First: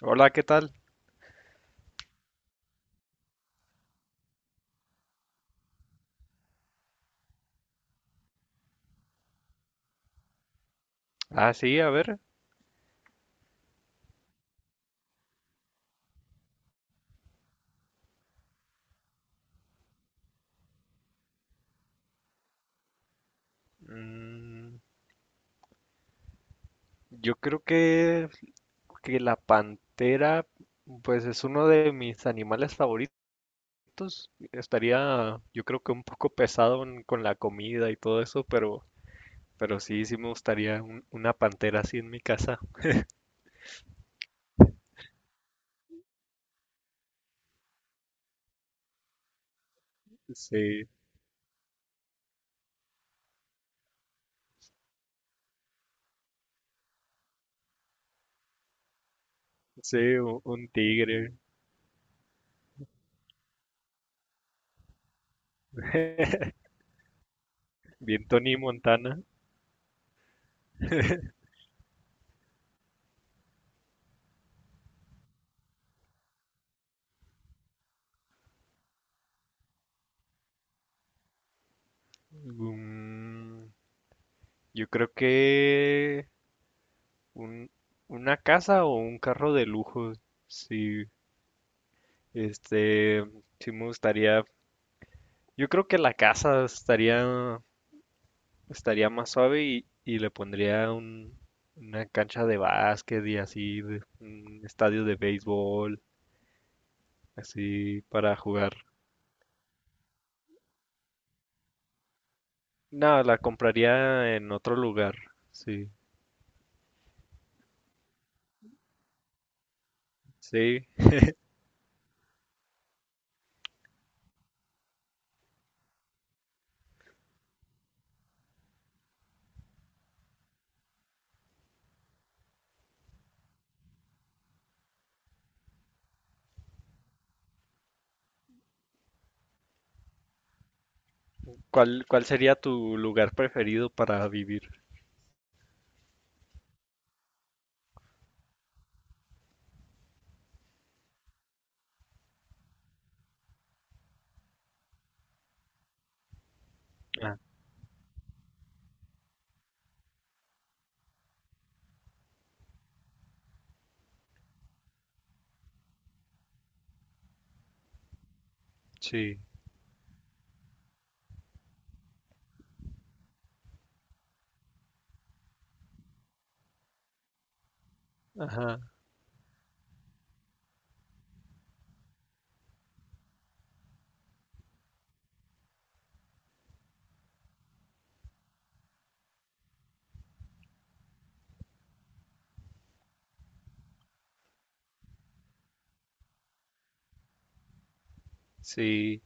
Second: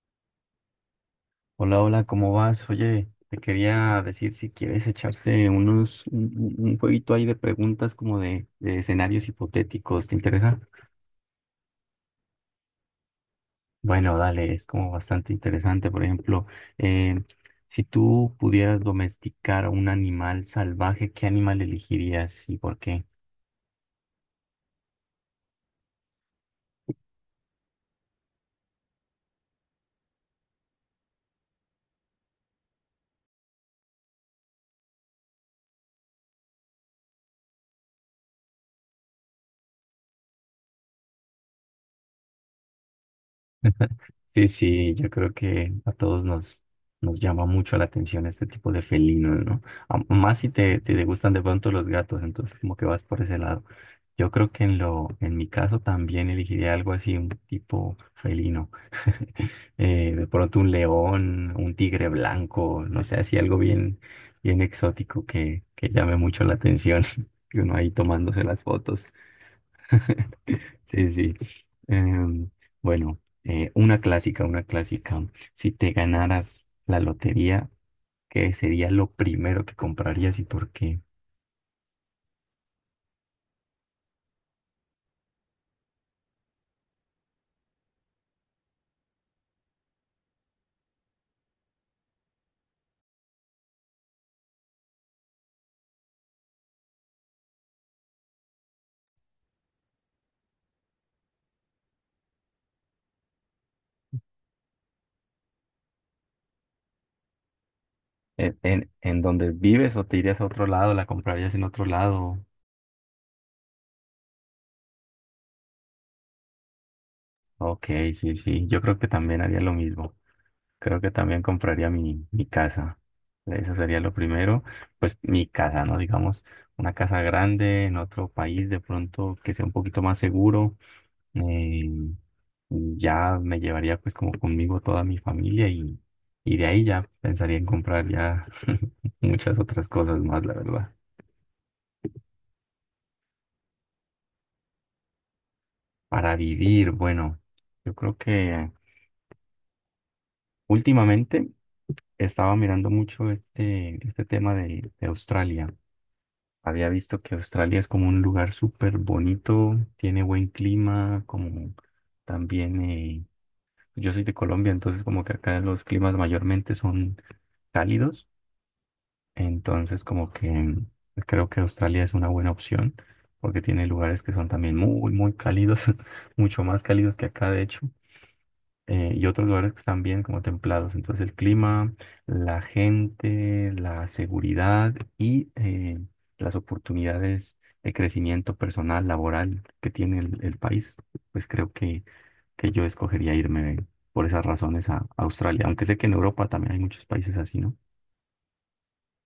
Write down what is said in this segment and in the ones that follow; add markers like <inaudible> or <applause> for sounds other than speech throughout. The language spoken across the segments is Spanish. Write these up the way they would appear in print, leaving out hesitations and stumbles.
Hola, ¿qué tal? Hola, hola, ¿cómo vas? Oye, te quería decir si quieres echarse unos, un, un jueguito ahí de preguntas como de escenarios hipotéticos, ¿te interesa? Ah, sí, a ver. Bueno, dale, es como bastante interesante. Por ejemplo, eh, si tú pudieras domesticar a un animal salvaje, ¿qué animal elegirías y por qué? mm, yo creo que la pantera, pues es uno de mis animales favoritos. Estaría, yo creo que un poco pesado con la comida y todo eso, pero sí, sí me gustaría una pantera así en mi casa. Sí, sí, yo creo que a todos nos llama mucho la atención este tipo de felinos, ¿no? Más si Sí, si te gustan de pronto los gatos, entonces como que vas por ese lado. Yo creo que en en mi caso también elegiría algo así, un tipo felino. <laughs> Sí, De pronto un un tigre. león, un tigre blanco, no sé, así algo bien, bien exótico que llame mucho <laughs> la atención <laughs> y uno ahí Bien tomándose Tony las fotos. Montana. <laughs> Sí, sí. Em, bueno, una clásica, una clásica. Si te ganaras la lotería, ¿qué sería lo primero que comprarías y por qué? Mm, yo creo que un- una casa o un carro de lujo. Sí. Este, sí me gustaría, yo creo que la casa estaría, más suave y le pondría una cancha de básquet y así, un estadio de béisbol, así para jugar. En donde vives o te irías a otro lado? ¿La comprarías en otro lado? No, la compraría en otro lugar, sí, Ok, sí, sí. Yo creo que también haría lo mismo. sí. Creo que también compraría mi casa. Eso sería lo primero. Pues mi casa, ¿no? Digamos, una casa grande en otro país, de pronto que sea un poquito más seguro, eh, ya me llevaría pues como conmigo toda mi familia y de ahí ya pensaría en comprar ya <laughs> muchas otras cosas más, la verdad. ¿Cuál sería tu lugar preferido para vivir? Para vivir, bueno, yo creo que últimamente estaba mirando mucho este tema de Australia. Había visto que Ah, Australia es como un lugar súper bonito, tiene buen clima, como también, yo soy de Colombia, entonces como que acá los climas mayormente son cálidos. sí, Entonces, como que creo que Australia es una buena opción porque tiene lugares que son también muy, muy cálidos, <laughs> mucho más cálidos que acá, de hecho, ajá, y otros lugares que están bien como templados. Entonces, el clima, la gente, la seguridad y las oportunidades de crecimiento personal, laboral que tiene el país, pues creo que yo escogería irme por esas razones a Australia, aunque sé que en Europa también hay muchos países así, ¿no? sí.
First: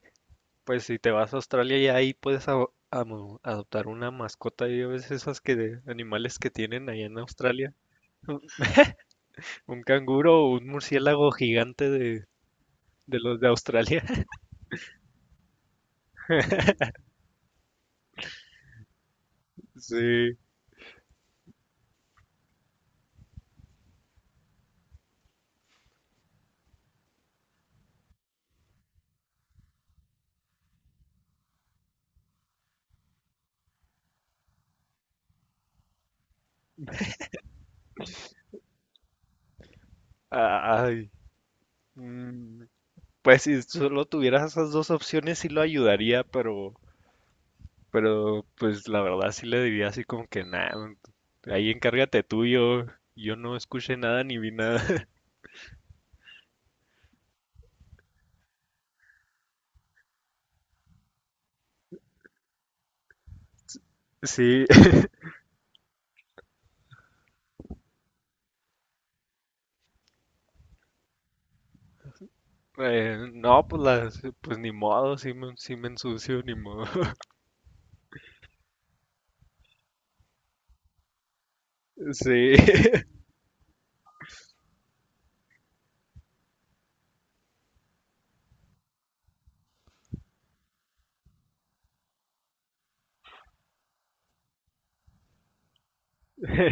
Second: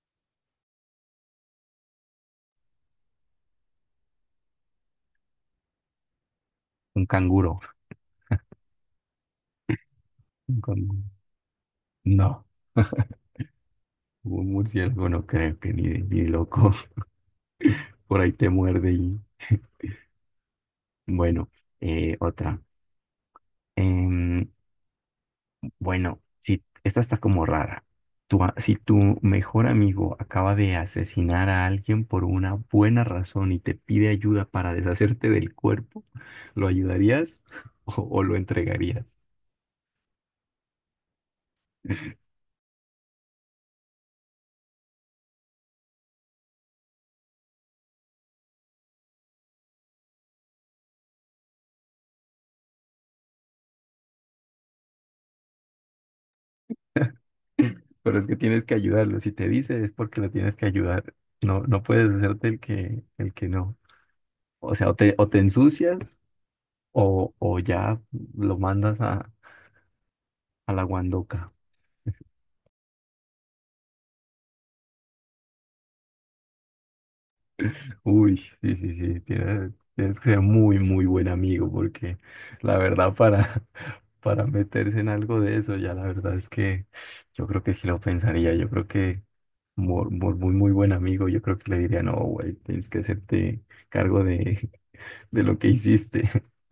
Pues si te vas a Australia y ahí puedes adoptar una mascota. Ya ves esas que de animales que tienen allá Un en canguro. Australia. Un canguro o Un un canguro. murciélago gigante de, No. de los de Australia. <laughs> Un murciélago no creo que ni loco. <laughs> Por ahí te muerde y... <laughs> Sí. Bueno, otra. Em, bueno, si, esta está como rara. Si tu mejor amigo acaba de asesinar a alguien por una buena razón y te pide ayuda para deshacerte del cuerpo, ¿lo ayudarías <laughs> o lo entregarías? Ay. mm, Pues si solo tuvieras esas dos opciones sí lo ayudaría, pero pues la verdad sí le diría así como que nada. Ahí encárgate tú, yo no escuché nada ni vi nada. <laughs> Pero es que tienes que ayudarlo. Si te dice es porque lo tienes que ayudar. No, no puedes hacerte el el que no. Sí. O sea, o o te ensucias. O ya lo mandas a la guandoca. No, pues las, pues ni modo, sí me ensucio, ni modo. <laughs> Uy, sí, sí, sí, tienes que ser muy, muy buen amigo porque Sí. la <laughs> verdad para, <laughs> para meterse en algo de eso, ya la verdad es que yo creo que sí lo pensaría, yo creo que por muy, muy, muy buen amigo, yo creo que le diría, no, güey, tienes que hacerte cargo de, <laughs> de lo que hiciste. <laughs>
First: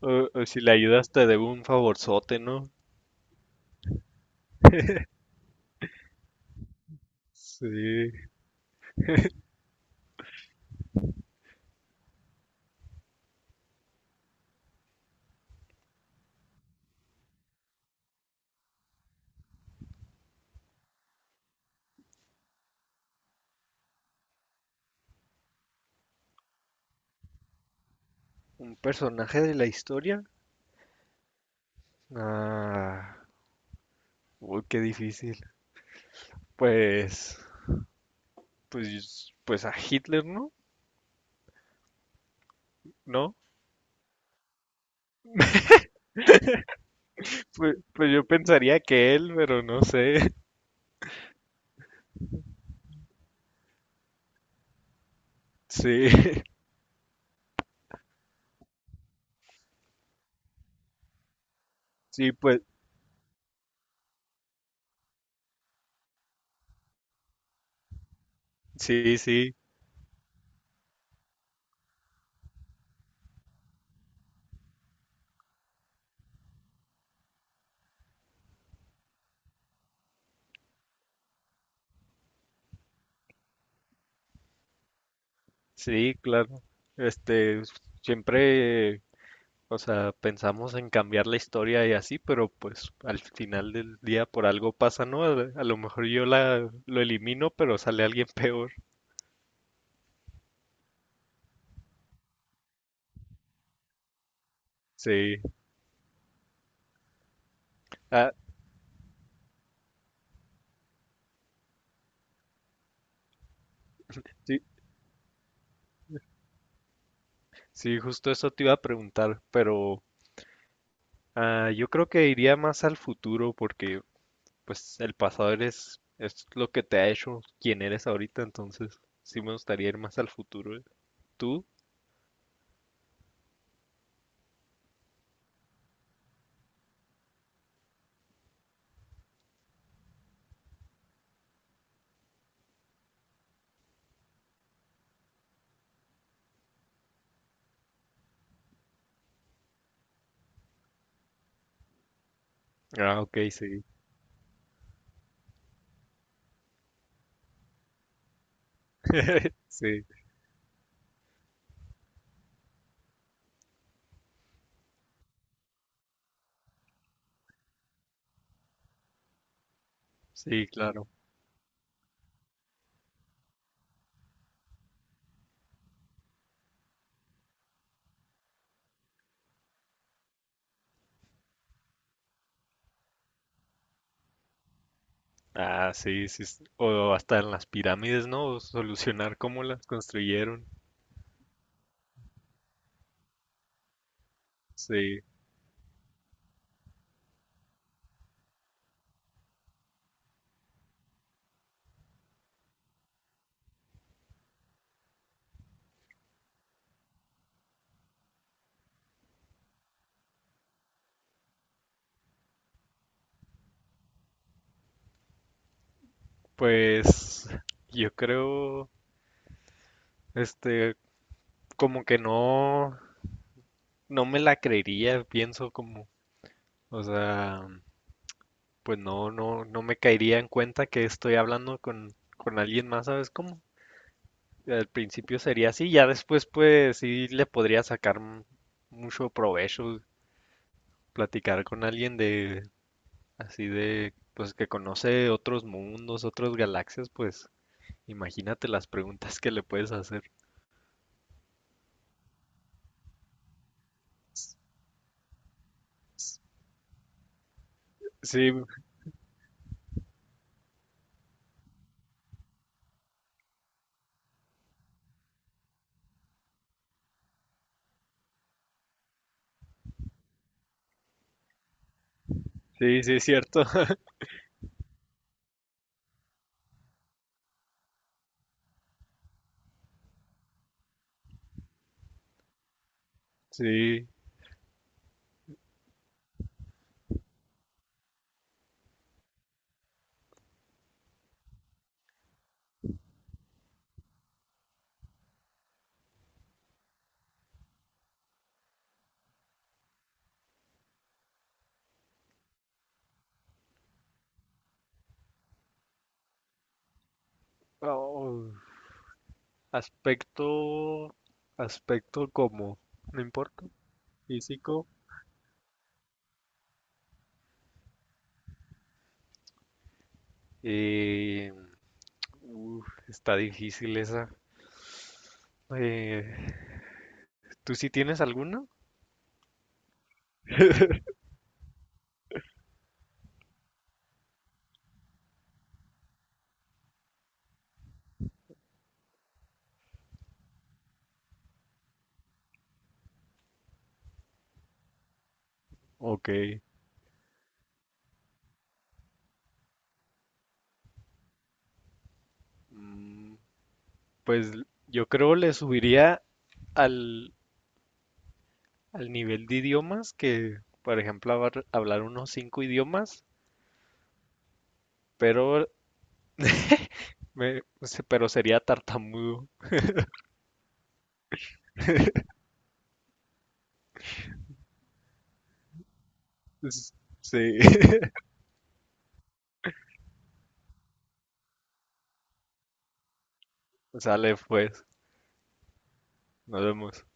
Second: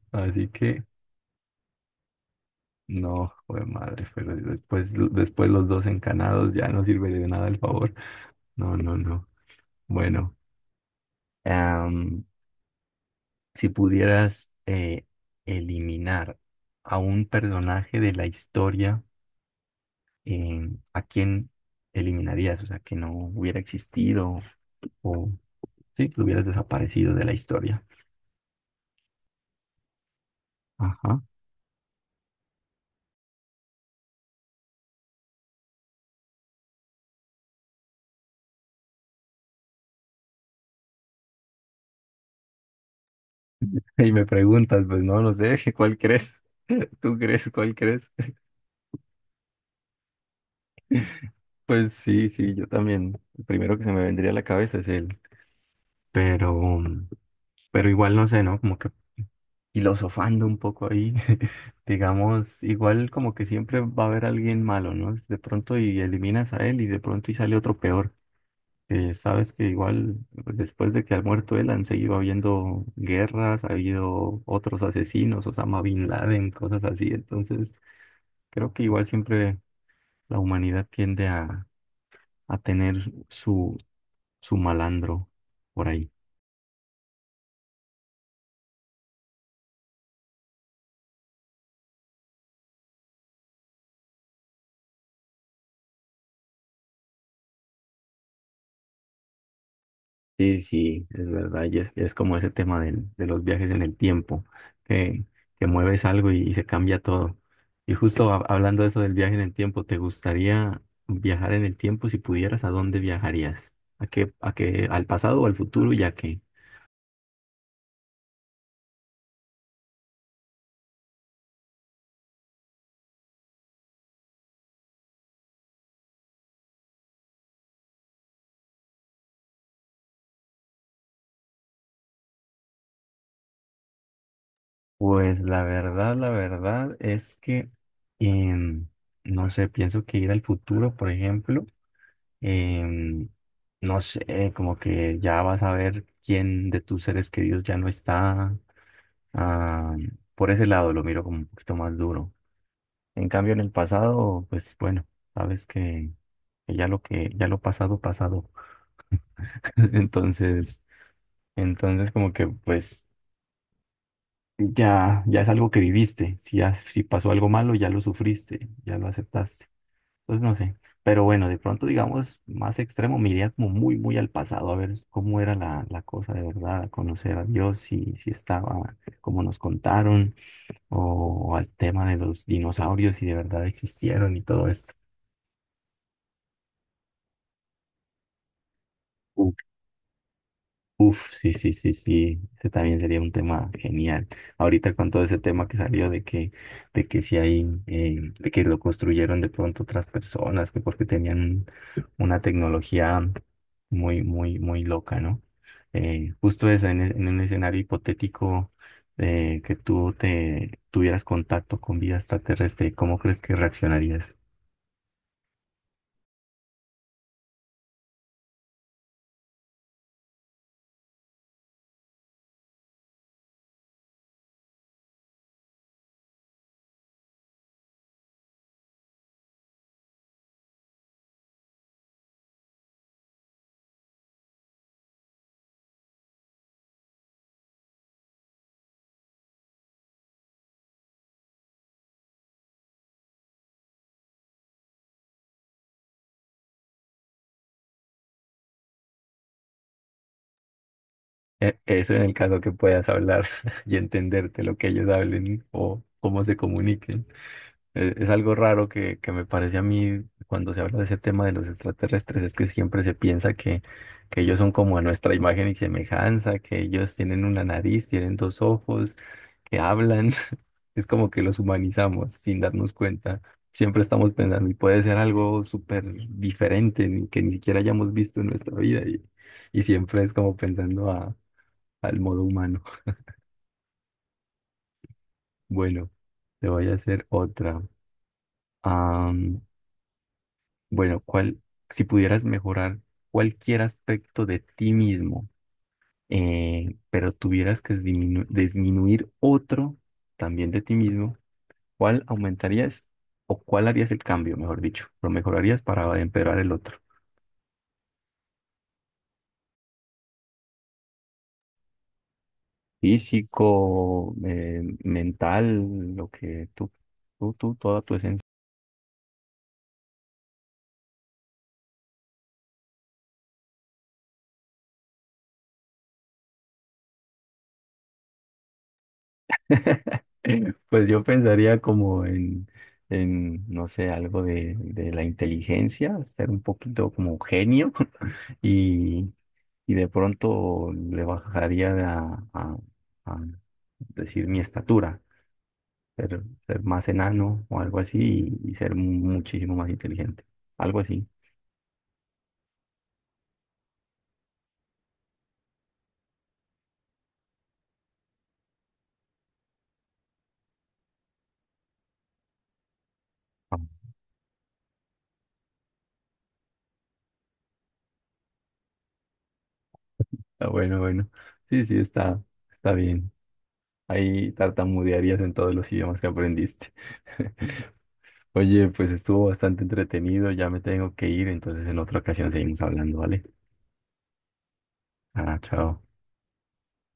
O Así si le que, ayudas te debo un favorzote, ¿no? no, güey, madre, pero después los dos encanados ya no sirve de nada el favor. Sí. No, no, no. Bueno. Am, si pudieras eliminar a un personaje de la historia, ¿a quién eliminarías? O sea, que no hubiera existido o sí, que hubieras desaparecido de la historia. ¿Un personaje de la historia? Ajá. Ah, uy, qué difícil. Pues, pues a Hitler, ¿no? ¿No? <laughs> Y me preguntas, pues no, no sé, <laughs> ¿cuál crees? <laughs> ¿Tú crees? ¿Cuál Pues, crees? pues yo <laughs> pensaría que él, pero no sé. <laughs> Pues sí, sí, yo también. El primero que se me vendría a la cabeza es él. Sí, Pero, pero igual no sé, ¿no? Como que filosofando un poco ahí, <laughs> sí, pues, digamos, igual como que siempre va a haber alguien malo, ¿no? De pronto y eliminas a él y de pronto y sale otro peor. Sí, Sabes sí, que igual después de que ha muerto él han seguido habiendo guerras, ha habido otros asesinos, Osama Bin Laden, cosas así. Entonces, creo que igual siempre la humanidad tiende a tener su malandro por ahí. sí, claro. Este, siempre. O sea, pensamos en cambiar la historia y así, pero pues al final del día por algo pasa, ¿no? A lo mejor yo lo elimino, pero sale alguien <laughs> peor. Sí, sí, es verdad, es como ese tema de los viajes en el tiempo, que, Sí. que mueves algo y se cambia todo. Y justo Ah, hablando de eso del viaje en el tiempo, ¿te gustaría viajar en el tiempo? Si pudieras, ¿a dónde viajarías? Sí, Al pasado o al futuro y a qué? sí, justo eso te iba a preguntar, pero yo creo que iría más al futuro porque pues el pasado eres, es lo que te ha hecho quien eres ahorita, entonces sí me gustaría ir más al futuro. ¿Eh? ¿Tú? Pues la verdad es que, em, no sé, pienso que ir al futuro, por ejemplo, em, no sé, como que ya vas a ver quién de tus seres queridos ya no está. Ah, por ese lado lo miro como un poquito más duro. Ah, En ok, cambio, en el sí, pasado, pues bueno, sabes que ya lo ya lo pasado, pasado. <laughs> sí, Entonces, entonces como que pues ya, ya es algo que viviste. Si ya, si pasó algo malo, ya lo sufriste, ya lo aceptaste. Entonces no sí, sé. claro. Pero bueno, de pronto, digamos, más extremo, me iría como muy, muy al pasado, a ver cómo era la cosa de verdad, a conocer a Dios, si, si estaba, como nos contaron o al tema de los dinosaurios si de verdad existieron y todo esto. Ah, sí, sí. O hasta en las pirámides, ¿no? Solucionar Uf, cómo las construyeron. uf, sí, sí, sí, sí, ese también sería un tema genial. Ahorita con Sí. todo ese tema que salió de que si hay, de que lo construyeron de pronto otras personas, que porque tenían una tecnología muy, muy, muy loca, ¿no? Justo eso, en un escenario hipotético que tú te tuvieras contacto con vida extraterrestre, ¿cómo crees que reaccionarías? Pues yo creo, este, como que no me la creería, pienso como, o sea, pues no me caería en cuenta que estoy hablando con alguien más, ¿sabes cómo? Al principio sería así, ya después pues sí le podría sacar mucho provecho platicar con alguien así de, pues que conoce otros mundos, otras galaxias, pues imagínate las preguntas que le puedes hacer. Eso en el caso que puedas hablar <laughs> y entenderte lo que ellos hablen o cómo se comuniquen. Es, Sí, algo raro que me parece a mí cuando se habla de ese tema de los extraterrestres, es que siempre se piensa que ellos son como a nuestra imagen y semejanza, que ellos tienen una nariz, tienen dos ojos, que hablan. <laughs> Es como que los humanizamos sin darnos sí, sí, es cuenta. cierto. <laughs> Siempre estamos pensando y puede ser algo súper diferente que ni siquiera hayamos visto en nuestra vida y siempre es como pensando "Ah, al modo humano". Sí. Bueno, te voy a hacer otra. Am, bueno, ¿cuál, si pudieras mejorar cualquier aspecto de ti mismo, pero tuvieras que disminuir otro también de ti mismo, ¿cuál aumentarías o cuál harías el cambio, mejor dicho? Lo mejorarías para empeorar el otro. Oh, aspecto, aspecto como, no importa, Físico, físico. mental, lo que tú, toda tu esencia. Eh, uf, está difícil esa. Eh, ¿tú sí tienes alguna? <laughs> Pues yo pensaría como en no sé, algo de la inteligencia, ser un poquito como un genio <laughs> y, y de pronto le bajaría a decir mi estatura, Ok. Ser más enano o algo así y ser muchísimo más inteligente, algo así. Mm, Pues yo creo le subiría al, al nivel de idiomas que, por ejemplo, hablar unos cinco idiomas, Ah, pero, pero sería tartamudo. ah, bueno, bueno, sí, sí, está, está bien. Ahí tartamudearías en todos los idiomas que aprendiste. Es- <laughs> Sí, <laughs> Oye, pues estuvo bastante entretenido, ya me tengo que ir, entonces en otra ocasión seguimos hablando, ¿vale? sale pues, Ah, chao. nos vemos.